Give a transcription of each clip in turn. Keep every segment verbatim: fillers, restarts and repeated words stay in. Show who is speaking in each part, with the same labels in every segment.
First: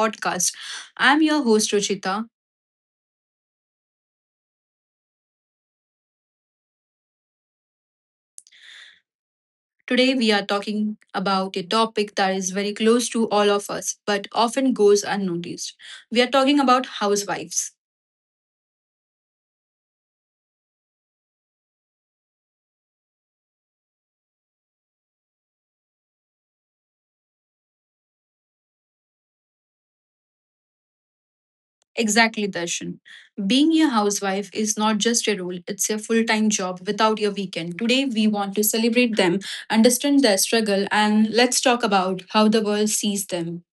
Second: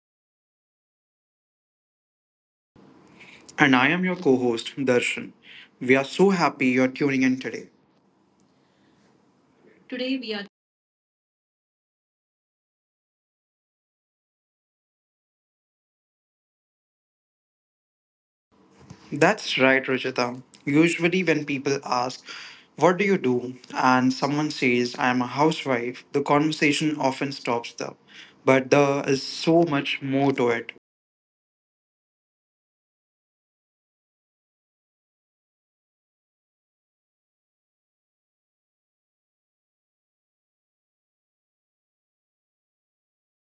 Speaker 1: podcast. I'm your host, Ruchita.
Speaker 2: And I am your co host, Darshan. We are so happy you're tuning in today.
Speaker 1: Today,
Speaker 2: Today
Speaker 1: we
Speaker 2: we
Speaker 1: are
Speaker 2: are.
Speaker 1: talking about a topic that is very close to all of us but often goes unnoticed. We are talking about housewives.
Speaker 2: That's right, Ruchita. Usually, when people ask, "What do you do?" and someone says, "I am a housewife," the conversation often stops there. But there is so much more to it.
Speaker 1: Exactly, Darshan. Being a housewife is not just a role, it's a full time job without your weekend. Today, we want to celebrate them, understand their struggle, and let's talk about how the world sees them.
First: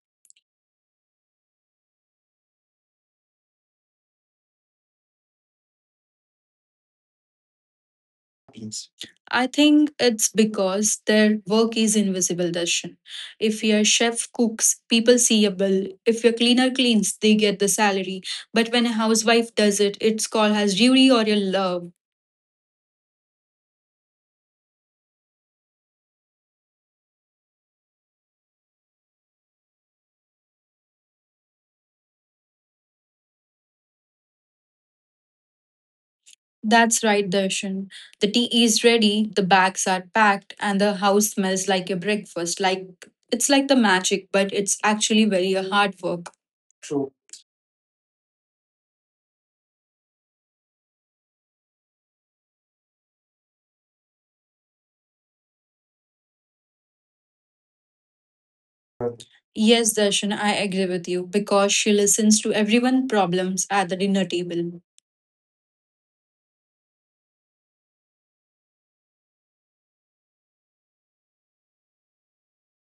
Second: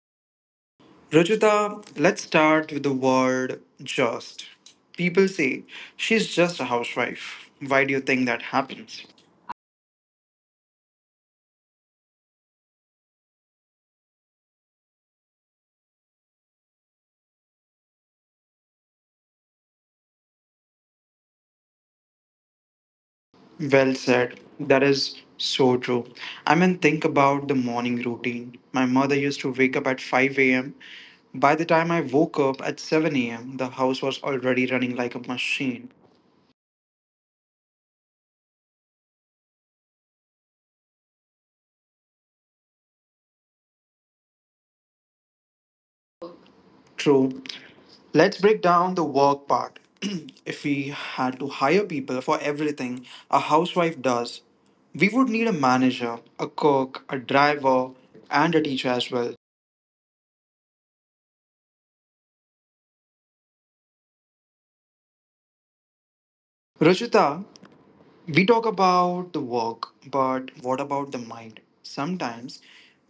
Speaker 2: Ruchita, let's start with the word "just." People say, "She's just a housewife." Why do you think that happens?
Speaker 1: I think it's because their work is invisible, Darshan. If your chef cooks, people see a bill. If your cleaner cleans, they get the salary. But when a housewife does it, it's called as duty or your love.
Speaker 2: Well said. That is so true. I mean, think about the morning routine. My mother used to wake up at five a m. By the time I woke up at seven a m, the house was already running like a machine.
Speaker 1: That's right, Darshan. The tea is ready, the bags are packed, and the house smells like your breakfast. Like it's like the magic, but it's actually very uh, hard work. True.
Speaker 2: True. Let's break down the work part. If we had to hire people for everything a housewife does, we would need a manager, a cook, a driver, and a teacher as well.
Speaker 1: Yes, Darshan, I agree with you because she listens to everyone's problems at the dinner table.
Speaker 2: Ruchita, we talk about the work, but what about the mind? Sometimes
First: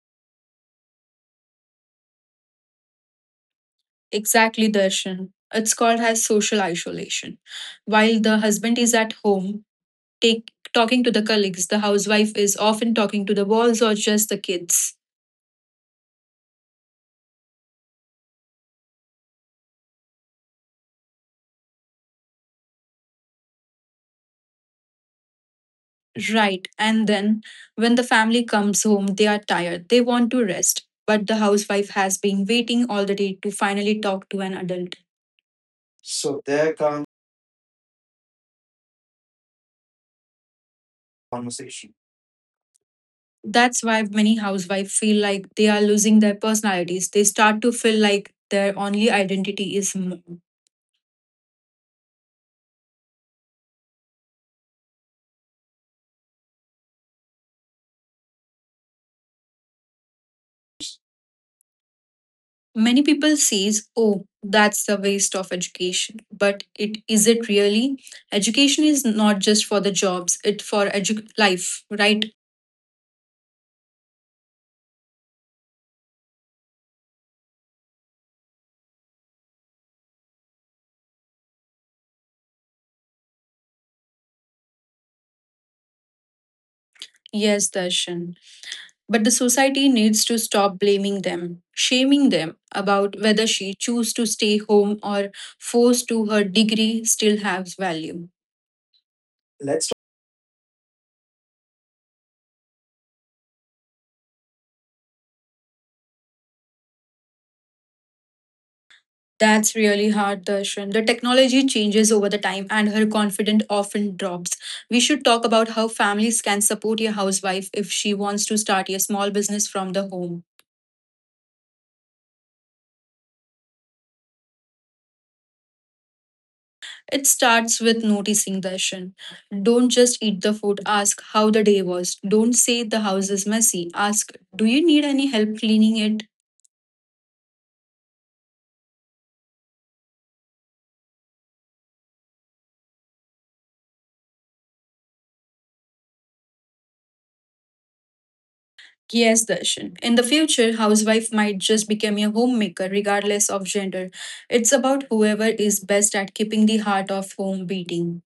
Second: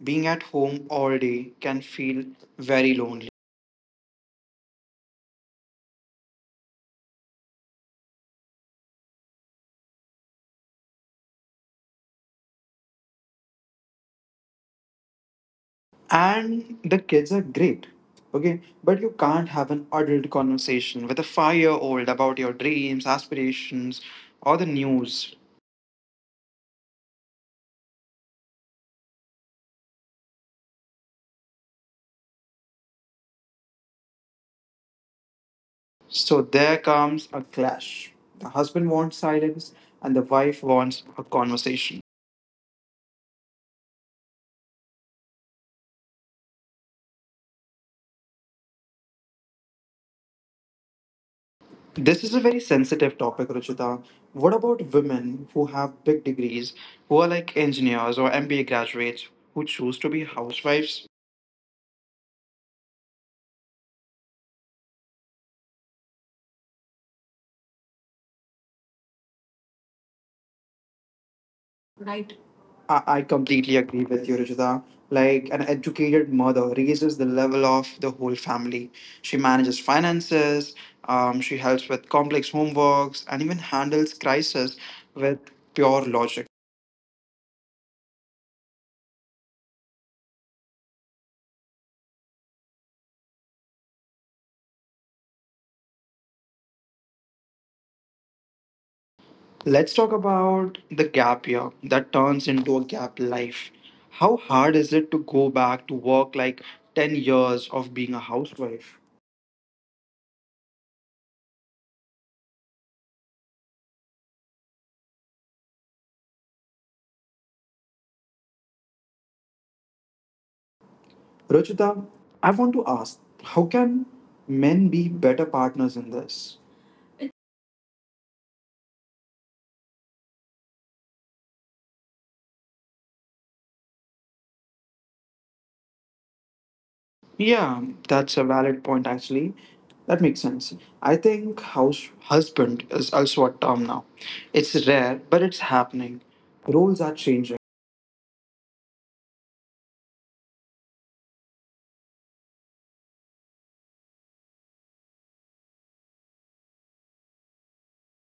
Speaker 2: being at home all day can feel very lonely.
Speaker 1: Exactly, Darshan. It's called as social isolation. While the husband is at home, take talking to the colleagues, the housewife is often talking to the walls or just the kids.
Speaker 2: And the kids are great, okay? But you can't have an adult conversation with a five year old about your dreams, aspirations, or the news.
Speaker 1: Right. And then when the family comes home, they are tired. They want to rest. But the housewife has been waiting all the day to finally talk to an adult. So
Speaker 2: So
Speaker 1: there
Speaker 2: there
Speaker 1: comes
Speaker 2: comes a clash. The husband wants silence, and the wife wants a
Speaker 1: conversation.
Speaker 2: conversation.
Speaker 1: That's why many housewives feel like they are losing their personalities. They start to feel like their only identity is mom.
Speaker 2: This is a very sensitive topic, Ruchita. What about women who have big degrees, who are like engineers or M B A graduates, who choose to be housewives?
Speaker 1: Many people says, "Oh, that's the waste of education." But it is it really? Education is not just for the jobs; it for edu- life,
Speaker 2: Right.
Speaker 1: right?
Speaker 2: I, I completely agree with you, Ruchita. Like an educated mother raises the level of the whole family. She manages finances, um, she helps with complex homeworks, and even handles crisis with pure logic.
Speaker 1: Yes, Darshan. But the society needs to stop blaming them, shaming them about whether she choose to stay home or forced to her degree still has value. Let's
Speaker 2: Let's
Speaker 1: That's
Speaker 2: talk about the gap year that turns into a gap life. How hard is it to go back to work, like ten years of being a housewife?
Speaker 1: That's really hard, Darshan. The technology changes over the time and her confidence often drops. We should talk about how families can support a housewife if she wants to start a small business from the home.
Speaker 2: Rachita, I want to ask, how can men be better partners in this?
Speaker 1: It starts with noticing the action. Don't just eat the food, ask how the day was. Don't say the house is messy, ask, do you need any help cleaning it?
Speaker 2: Yeah, that's a valid point actually. That makes sense. I think house husband is also a term now. It's rare, but it's happening. Roles are changing.
Speaker 1: Yes, Darshan. In the future, housewife might just become a homemaker regardless of gender. It's about whoever is best at keeping the heart of home beating.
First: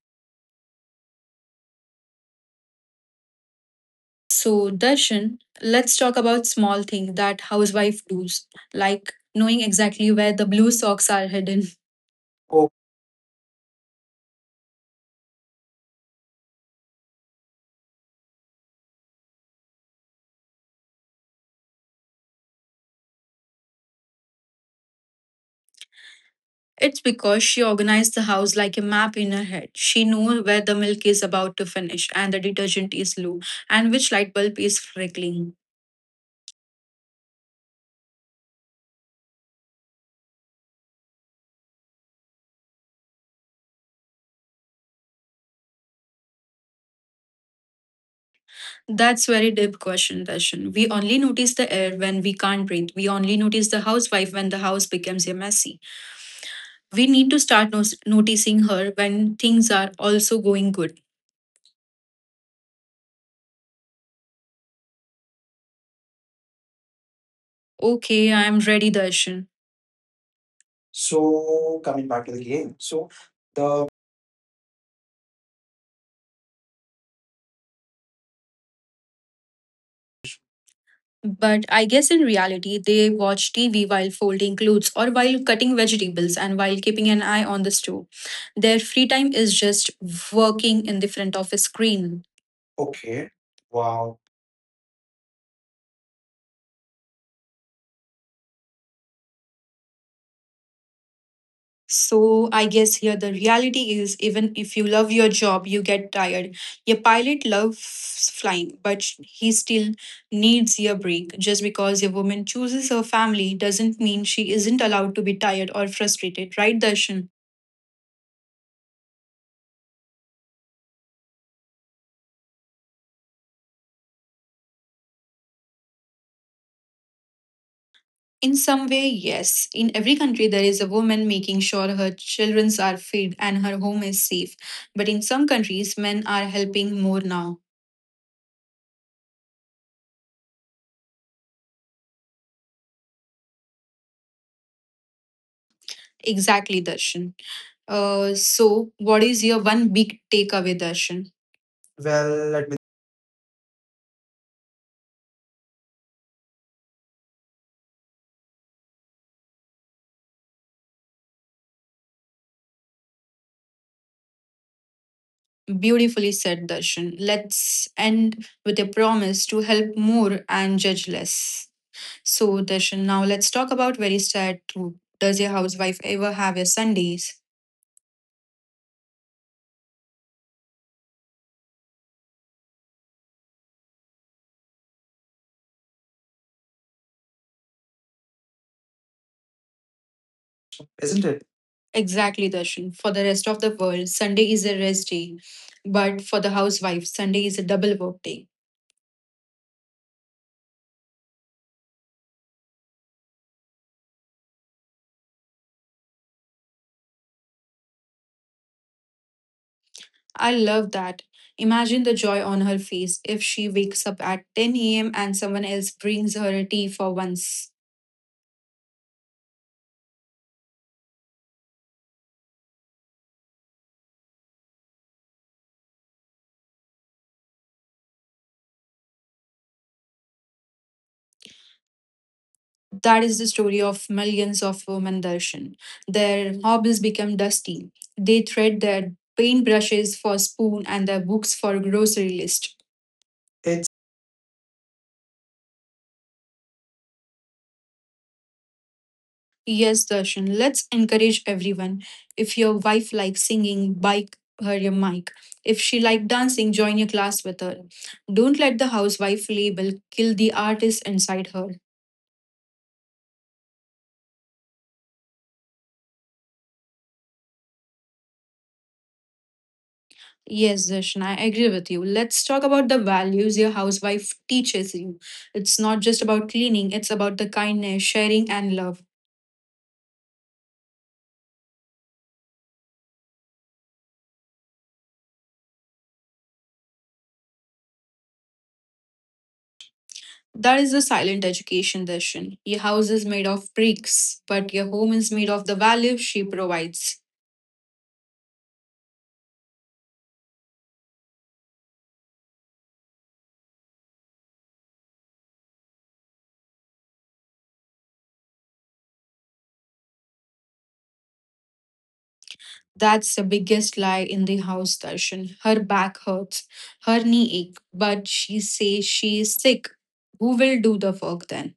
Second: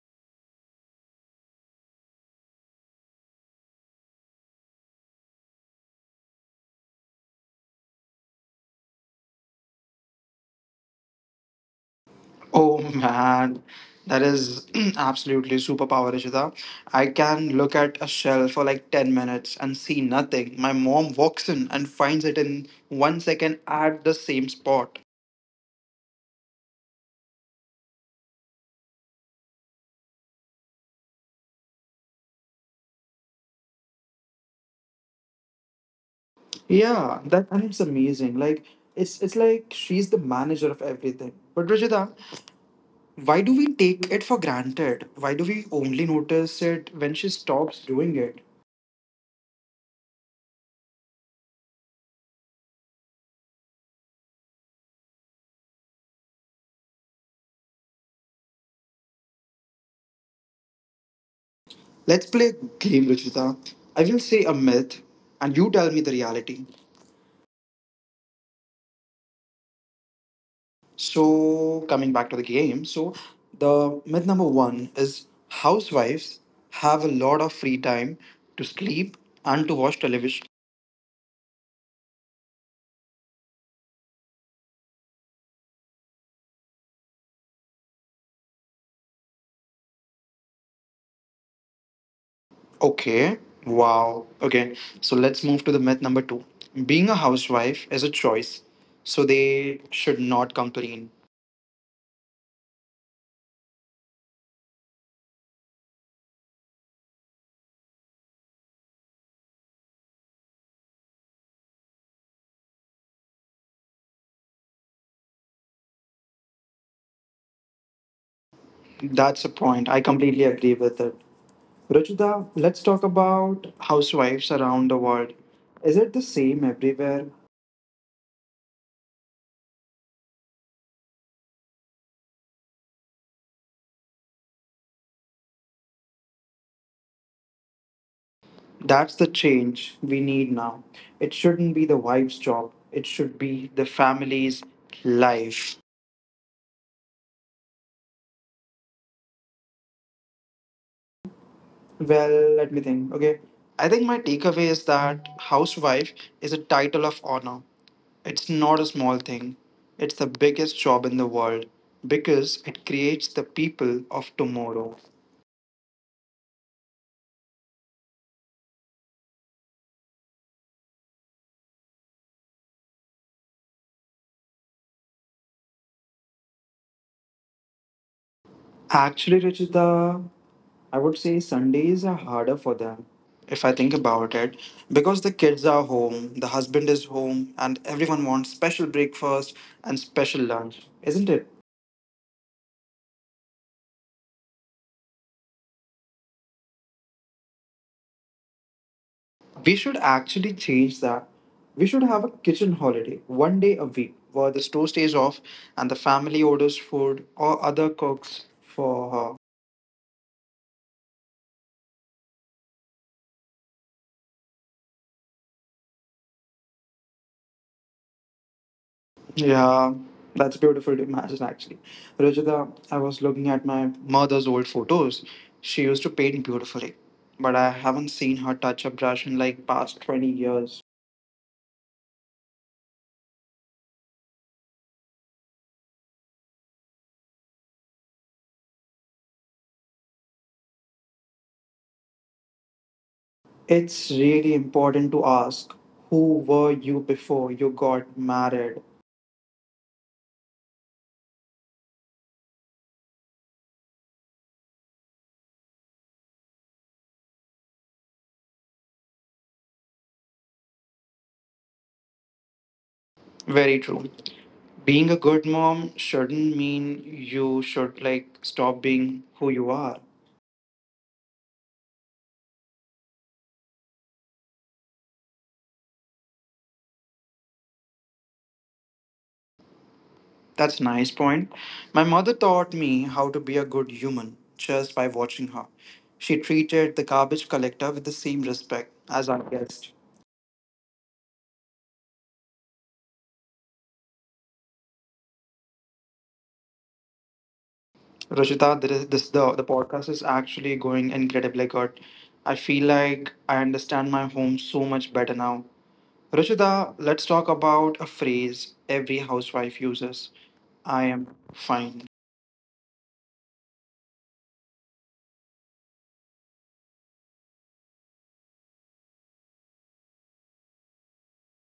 Speaker 1: So, Darshan, let's talk about small things that housewife does, like knowing exactly where the blue socks are hidden.
Speaker 2: Oh man, that is absolutely superpower, Ishita. I can look at a shelf for like ten minutes and see nothing. My mom walks in and finds it in one second at the same spot.
Speaker 1: It's because she organized the house like a map in her head. She knew where the milk is about to finish and the detergent is low and which light bulb is flickering.
Speaker 2: Yeah, that and it's amazing. Like it's it's like she's the manager of everything. But Rajita, why do we take it for granted? Why do we only notice it when she stops doing it?
Speaker 1: That's very deep question, Darshan. We only notice the air when we can't breathe. We only notice the housewife when the house becomes a messy. We need to start nos- noticing her when things are also going good.
Speaker 2: Let's play a game, Rajita. I will say a myth and you tell me the reality.
Speaker 1: Okay, I'm ready, Darshan. So
Speaker 2: So,
Speaker 1: coming
Speaker 2: coming back
Speaker 1: back
Speaker 2: to
Speaker 1: to
Speaker 2: the
Speaker 1: the game,
Speaker 2: game,
Speaker 1: so
Speaker 2: so
Speaker 1: the
Speaker 2: the myth number one is housewives have a lot of free time to sleep and to watch television.
Speaker 1: But I guess in reality, they watch T V while folding clothes or while cutting vegetables and while keeping an eye on the store. Their free time is just working in the front of a screen. Okay.
Speaker 2: Okay,
Speaker 1: Wow.
Speaker 2: wow. Okay, so let's move to the myth number two. Being a housewife is a choice, so they should not complain.
Speaker 1: So I guess here the reality is even if you love your job, you get tired. Your pilot loves flying, but he still needs your break. Just because your woman chooses her family doesn't mean she isn't allowed to be tired or frustrated, right, Darshan?
Speaker 2: That's a point. I completely agree with it. Ruchita, let's talk about housewives around the world. Is it the same everywhere?
Speaker 1: In some way, yes. In every country, there is a woman making sure her children are fed and her home is safe. But in some countries, men are helping more now.
Speaker 2: That's the change we need now. It shouldn't be the wife's job, it should be the family's life.
Speaker 1: Exactly, Darshan. Uh, so, what is your one big takeaway, Darshan? Well,
Speaker 2: Well,
Speaker 1: let
Speaker 2: let
Speaker 1: me.
Speaker 2: me think. Okay. I think my takeaway is that housewife is a title of honor. It's not a small thing, it's the biggest job in the world because it creates the people of tomorrow.
Speaker 1: Beautifully said, Darshan. Let's end with a promise to help more and judge less. So, Darshan, now let's talk about very sad truth. Does your housewife ever have your Sundays?
Speaker 2: Actually, Rachita, I would say Sundays are harder for them if I think about it, because the kids are home, the husband is home, and everyone wants special breakfast and special lunch,
Speaker 1: Isn't
Speaker 2: isn't
Speaker 1: it?
Speaker 2: it?
Speaker 1: Exactly, Darshan. For the rest of the world, Sunday is a rest day. But for the housewife, Sunday is a double work day.
Speaker 2: We should actually change that. We should have a kitchen holiday one day a week where the store stays off and the family orders food or other cooks for her.
Speaker 1: I love that. Imagine the joy on her face if she wakes up at ten a m and someone else brings her a tea for once.
Speaker 2: Yeah, that's beautiful to imagine actually. Ruchita, I was looking at my mother's old photos. She used to paint beautifully, but I haven't seen her touch a brush in like past twenty years.
Speaker 1: That is the story of millions of women, Darshan. Their hobbies become dusty. They thread their paintbrushes for spoon and their books for grocery list.
Speaker 2: It's really important to ask, who were you before you got married?
Speaker 1: Yes, Darshan, let's encourage everyone. If your wife likes singing, buy her a mic. If she likes dancing, join a class with her. Don't let the housewife label kill the artist inside her.
Speaker 2: Very true. Being a good mom shouldn't mean you should like stop being who you are.
Speaker 1: Yes, Darshan, I agree with you. Let's talk about the values your housewife teaches you. It's not just about cleaning, it's about the kindness, sharing, and love.
Speaker 2: That's a nice point. My mother taught me how to be a good human just by watching her. She treated the garbage collector with the same respect as our guest.
Speaker 1: That is the silent education, Darshan. Your house is made of bricks, but your home is made of the values she provides.
Speaker 2: Rajita, this, this the, the podcast is actually going incredibly good. I feel like I understand my home so much better now. Rajita, let's talk about a phrase every housewife uses: "I am fine."
Speaker 1: That's the biggest lie in the house, Darshan. Her back hurts, her knee ache, but she says she is sick. Who will do the work then?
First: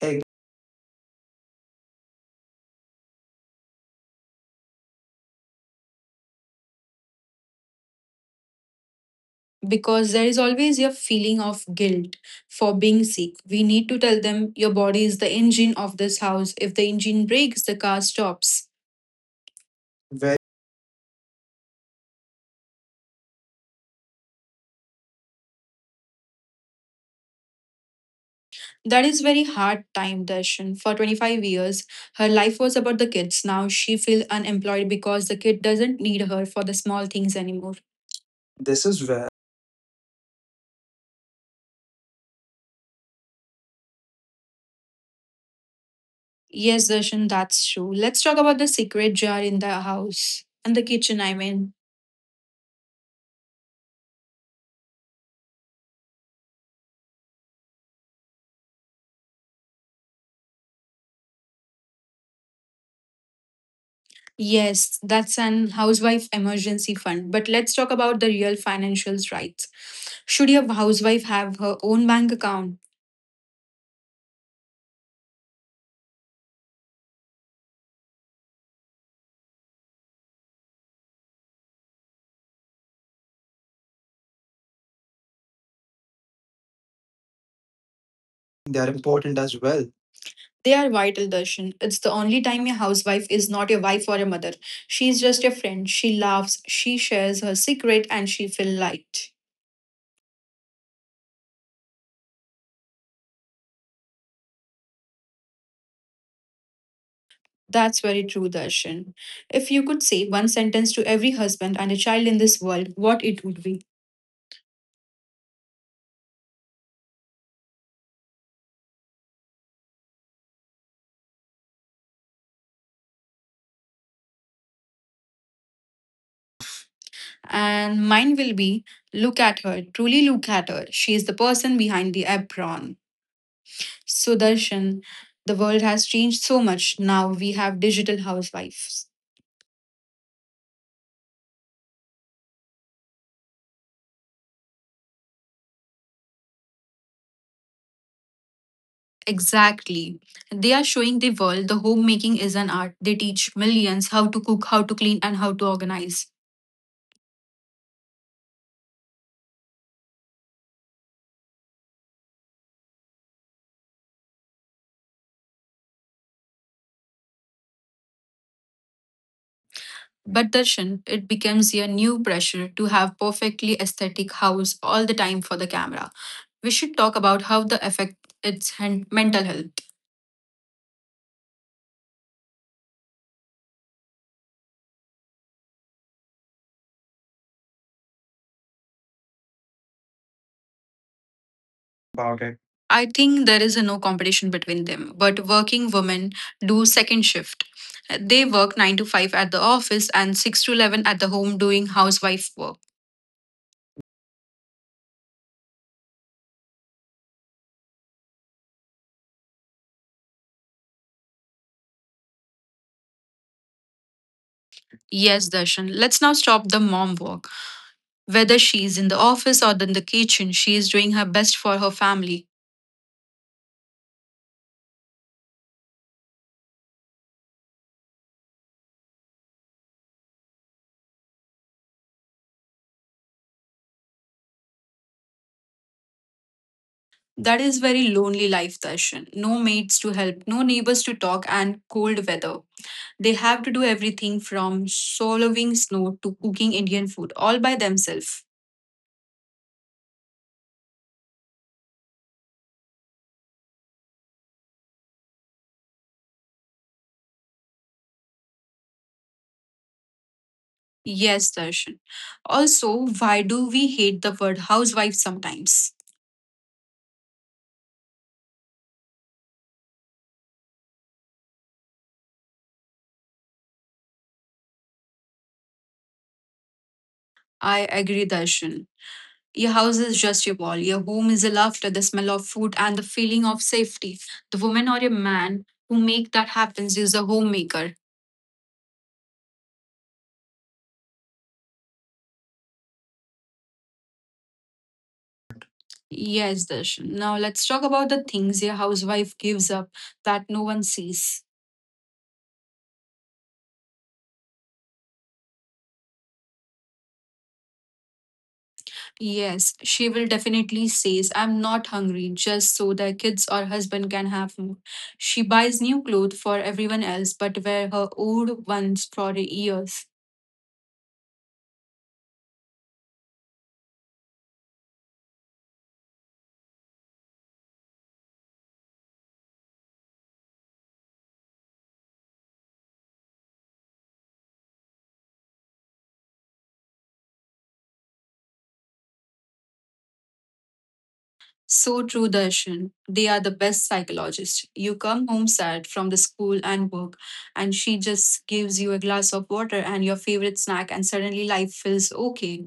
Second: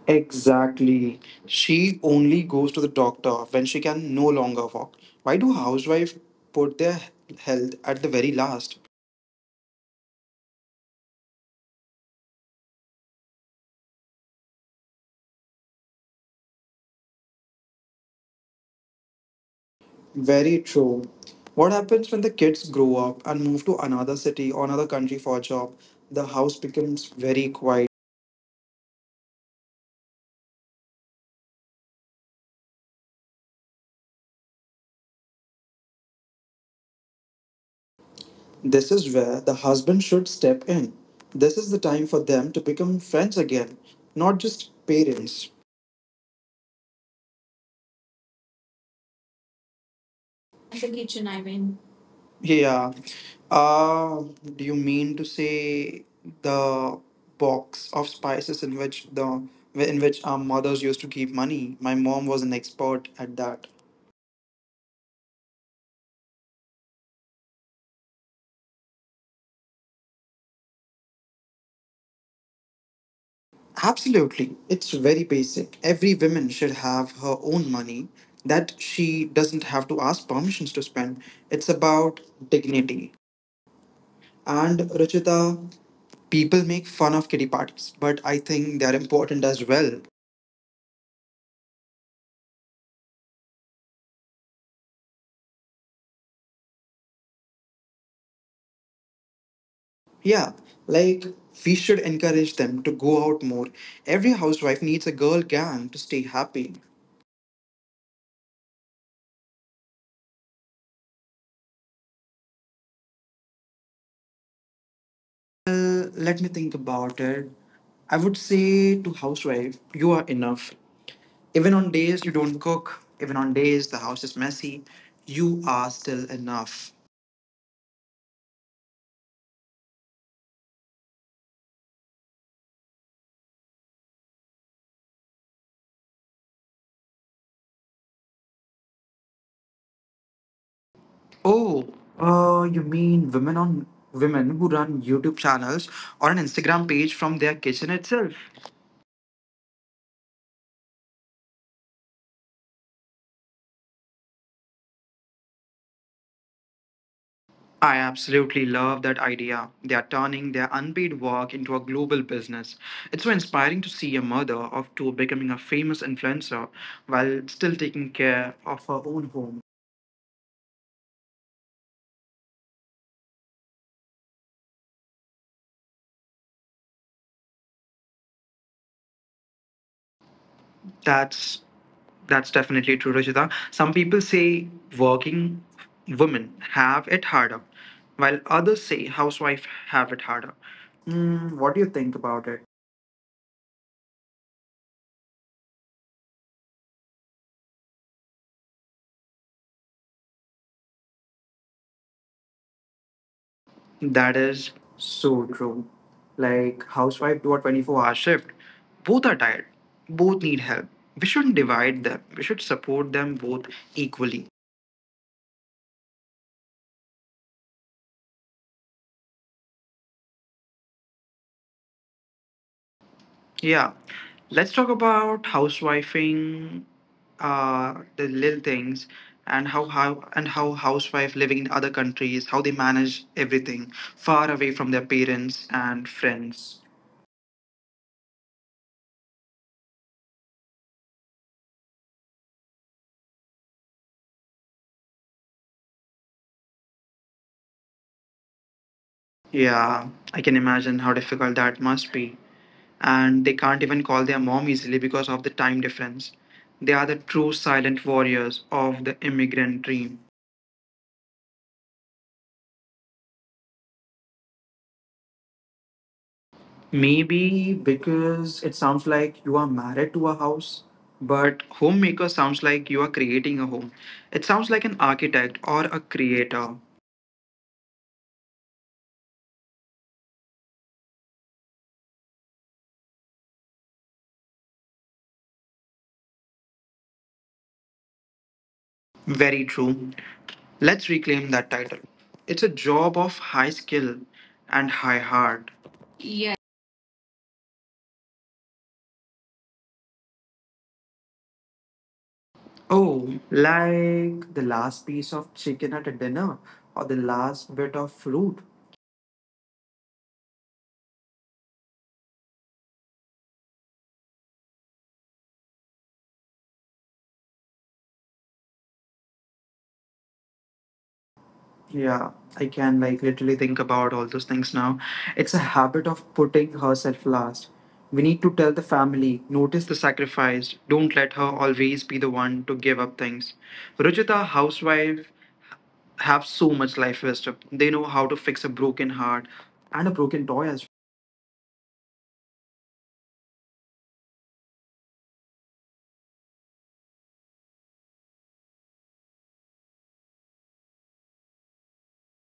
Speaker 1: Ex-
Speaker 2: Exactly. She only goes to the doctor when she can no longer walk. Why do housewives put their health at the very last?
Speaker 1: Because there is always your feeling of guilt for being sick. We need to tell them your body is the engine of this house. If the engine breaks, the car stops. Very-
Speaker 2: Very true. What happens when the kids grow up and move to another city or another country for a job? The house becomes very quiet.
Speaker 1: that is very hard time, Darshan. For twenty-five years, her life was about the kids. Now she feels unemployed because the kid doesn't need her for the small things anymore. This
Speaker 2: This
Speaker 1: is
Speaker 2: is
Speaker 1: where
Speaker 2: where the husband should step in. This is the time for them to become friends again, not just parents.
Speaker 1: Yes, Darshan, that's true. Let's talk about the secret jar in the house. And the
Speaker 2: The
Speaker 1: kitchen, I
Speaker 2: kitchen, I
Speaker 1: mean.
Speaker 2: mean. Yeah, yeah. Uh, do you mean to say the box of spices in which the in which our mothers used to keep money? My mom was an expert at that.
Speaker 1: Yes, that's an housewife emergency fund. But let's talk about the real financials, right? Should your housewife have her own bank account?
Speaker 2: Absolutely. It's very basic. Every woman should have her own money that she doesn't have to ask permissions to spend. It's about dignity. And Ruchita, people make fun of kitty parties, but I
Speaker 1: They
Speaker 2: think
Speaker 1: are
Speaker 2: they're
Speaker 1: important
Speaker 2: important
Speaker 1: as
Speaker 2: as
Speaker 1: well.
Speaker 2: well.
Speaker 1: They are vital, Darshan. It's the only time your housewife is not your wife or a mother. She's just your friend. She laughs, she shares her secret, and she feels light.
Speaker 2: Yeah, like we should encourage them to go out more. Every housewife needs a girl gang to stay happy.
Speaker 1: That's very true, Darshan. If you could say one sentence to every husband and a child in this world, what it would be?
Speaker 2: Well, let me think about it. I would say to housewife, you are enough. Even on days you don't cook, even on days the house is messy, you are still enough.
Speaker 1: And mine will be look at her, truly look at her. She is the person behind the apron. So, Darshan, the world has changed so much. Now we have digital housewives.
Speaker 2: Oh, uh, you mean women on women who run YouTube channels or an Instagram page from their kitchen itself?
Speaker 1: Exactly. They are showing the world the homemaking is an art. They teach millions how to cook, how to clean, and how to organize.
Speaker 2: I absolutely love that idea. They are turning their unpaid work into a global business. It's so inspiring to see a mother of two becoming a famous influencer while still taking care of her own home.
Speaker 1: But Darshan, it becomes a new pressure to have perfectly aesthetic house all the time for the camera. We should talk about how the affect its hen- mental health.
Speaker 2: That's that's definitely true, Rajita. Some people say working women have it harder, while others say housewife have it harder. Mm, what do you think
Speaker 1: About
Speaker 2: about
Speaker 1: it.
Speaker 2: it?
Speaker 1: I think there is a no competition between them, but working women do second shift. They work nine to five at the office and six to eleven at the home doing housewife work.
Speaker 2: That is so true. Like housewife do a twenty-four hour shift. Both are tired. Both need help. We shouldn't divide them. We should support them both equally.
Speaker 1: Yes, Darshan, let's now stop the mom work. Whether she is in the office or in the kitchen, she is doing her best for her family.
Speaker 2: Yeah. Let's talk about housewifing, uh, the little things and how, how and how housewife living in other countries, how they manage everything far away from their parents and friends.
Speaker 1: That is very lonely life, Darshan. No mates to help, no neighbors to talk, and cold weather. They have to do everything from swallowing snow to cooking Indian food all by themselves.
Speaker 2: Yeah, I can imagine how difficult that must be. And they can't even call their mom easily because of the time difference. They are the true silent warriors of the immigrant dream.
Speaker 1: Yes, Darshan. Also, why do we hate the word housewife sometimes?
Speaker 2: Maybe because it sounds like you are married to a house, but homemaker sounds like you are creating a home. It sounds like an architect or a creator.
Speaker 1: I agree, Darshan. Your house is just your wall. Your home is the laughter, the smell of food, and the feeling of safety. The woman or a man who make that happens is a homemaker.
Speaker 2: Very true. Let's reclaim that title. It's a job of high skill and high heart.
Speaker 1: Yes, Darshan. Now let's talk about the things a housewife gives up that no one sees.
Speaker 2: Oh, like the last piece of chicken at a dinner or the last bit of fruit.
Speaker 1: Yes, she will definitely says, I'm not hungry, just so their kids or husband can have food. She buys new clothes for everyone else, but wear her old ones for years.
Speaker 2: Yeah, I can like literally think about all those things now. It's a habit of putting herself last. We need to tell the family, notice the sacrifice, don't let her always be the one to give up things. Ruchita, housewife, have so much life wisdom. They know how to fix a broken heart and a broken toy as
Speaker 1: So true, Darshan. They are the best psychologists. You come home sad from the school and work, and she just gives you a glass of water and your favorite snack, and suddenly life feels okay.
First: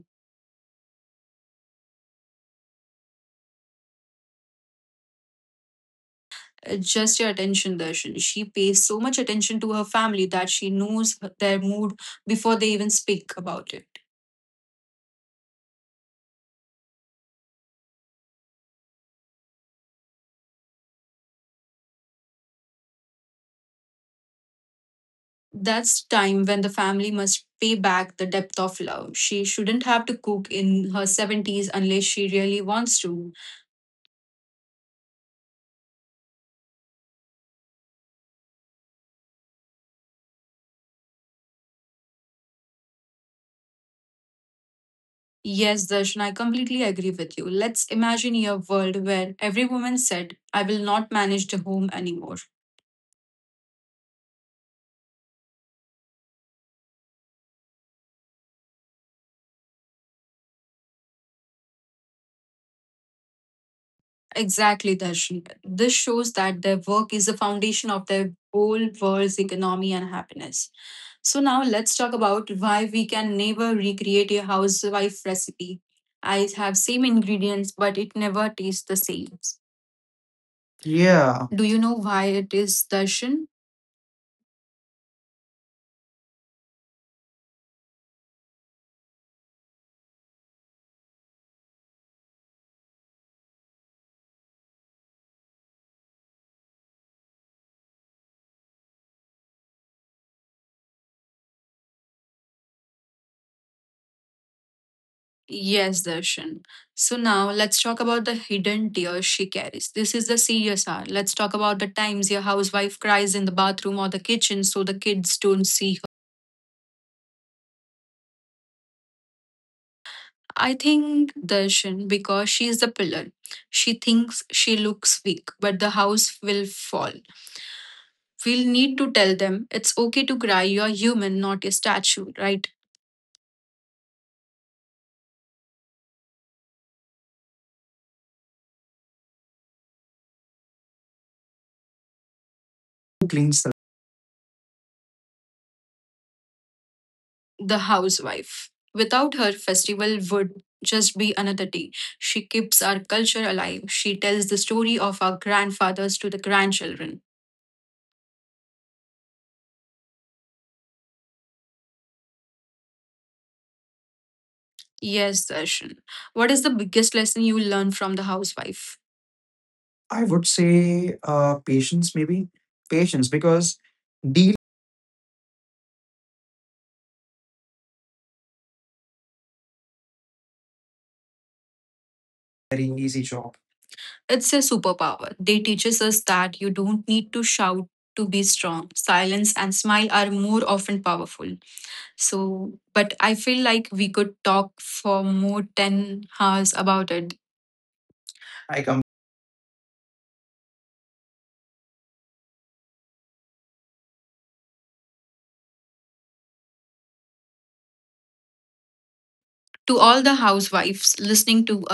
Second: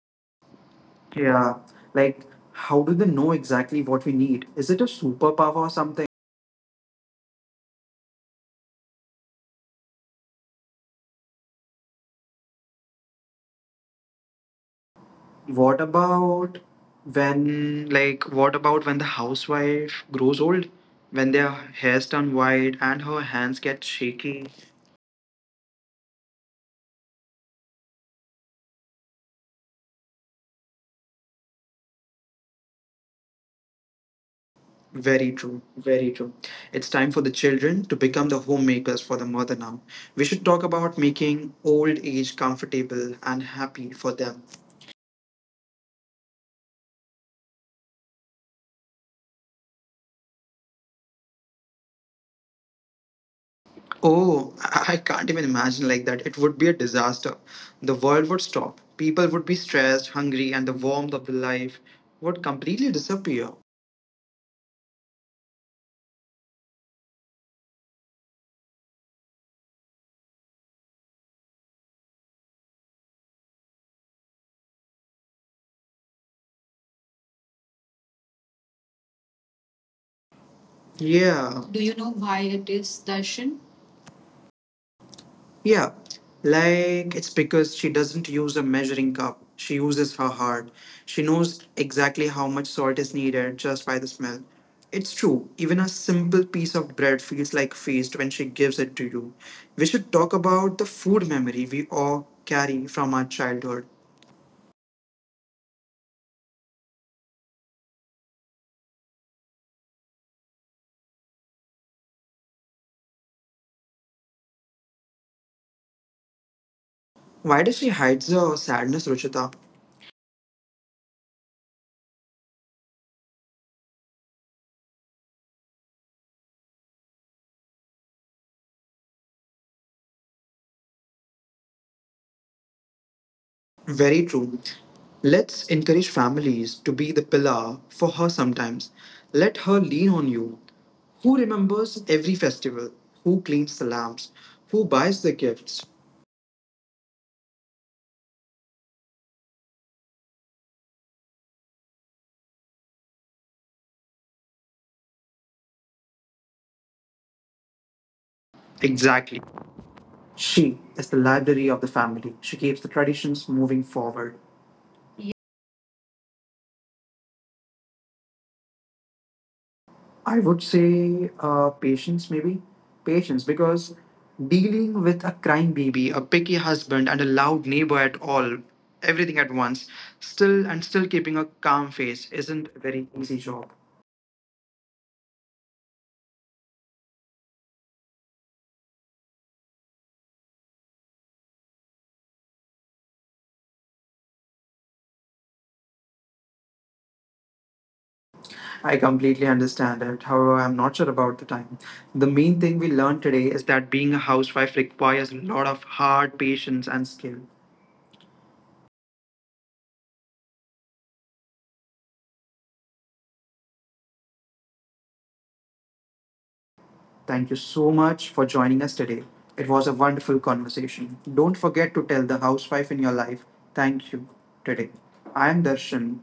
Speaker 2: well. Yeah, like how do they know exactly what we need? Is it a superpower or something?
Speaker 1: uh, Just your attention, Darshan. She pays so much attention to her family that she knows their mood before they even speak about it.
Speaker 2: What about when, like, what about when the housewife grows old? When their hair's turn white and her hands get shaky?
Speaker 1: That's time when the family must pay back the depth of love. She shouldn't have to cook in her seventies unless she really wants to.
Speaker 2: Very true, very true. It's time for the children to become the homemakers for the mother now. We should talk about making old age comfortable and happy for them.
Speaker 1: Yes, Darshan, I completely agree with you. Let's imagine a world where every woman said, I will not manage the home anymore.
Speaker 2: Oh, I I can't even imagine like that. It would be a disaster. The world would stop. People would be stressed, hungry, and the warmth of the life would completely disappear.
Speaker 1: Exactly, Darshan. This shows that their work is the foundation of their whole world's economy and happiness. So now let's talk about why we can never recreate a housewife recipe. I have same ingredients, but it never tastes the same. Yeah. Do
Speaker 2: Yeah.
Speaker 1: you
Speaker 2: Do
Speaker 1: know
Speaker 2: you know
Speaker 1: why
Speaker 2: why
Speaker 1: it
Speaker 2: it
Speaker 1: is,
Speaker 2: is,
Speaker 1: Darshan?
Speaker 2: Darshan? Yeah, like it's because she doesn't use a measuring cup. She uses her heart. She knows exactly how much salt is needed just by the smell. It's true, even a simple piece of bread feels like feast when she gives it to you. We should talk about the food memory we all carry from our childhood.
Speaker 1: Yes, Darshan. So now let's talk about the hidden tears she carries. This is the serious C S R. Let's talk about the times your housewife cries in the bathroom or the kitchen so the kids don't see her.
Speaker 2: Why does she hide the sadness, Ruchita?
Speaker 1: I think Darshan because she is the pillar. She thinks she looks weak, but the house will fall. We'll need to tell them it's okay to cry, you're human, not a statue, right?
Speaker 2: Very true. Let's encourage families to be the pillar for her sometimes. Let her lean on you. Who remembers every festival?
Speaker 1: Who
Speaker 2: Who
Speaker 1: cleans the
Speaker 2: cleans the lamps? Who buys the gifts?
Speaker 1: The housewife. Without her, festival would just be another day. She keeps our culture alive. She tells the story of our grandfathers to the grandchildren.
Speaker 2: Exactly. She is the library of the family. She keeps the traditions moving forward.
Speaker 1: Yes, Darshan. What is the biggest lesson you learned from the housewife? I
Speaker 2: I
Speaker 1: would
Speaker 2: would
Speaker 1: say
Speaker 2: say
Speaker 1: uh,
Speaker 2: uh,
Speaker 1: patience,
Speaker 2: patience, maybe.
Speaker 1: maybe
Speaker 2: Patience,
Speaker 1: patience,
Speaker 2: because
Speaker 1: because deal
Speaker 2: dealing with a crying baby, a picky husband, and a loud neighbor at all, everything at once, still and still keeping a calm face isn't a very
Speaker 1: very
Speaker 2: easy
Speaker 1: easy
Speaker 2: job.
Speaker 1: job. It's a superpower. They teaches us that you don't need to shout to be strong. Silence and smile are more often powerful. So, but I feel like we could talk for more ten hours about it. I
Speaker 2: I
Speaker 1: come.
Speaker 2: completely understand it. However, I'm not sure about the time. The main thing we learned today is that being a housewife requires a lot of hard patience and skill.
Speaker 1: To all the housewives listening to
Speaker 2: Thank you so much for joining us today. It was a wonderful conversation. Don't forget to tell the housewife in your life, thank you today. I am Darshan,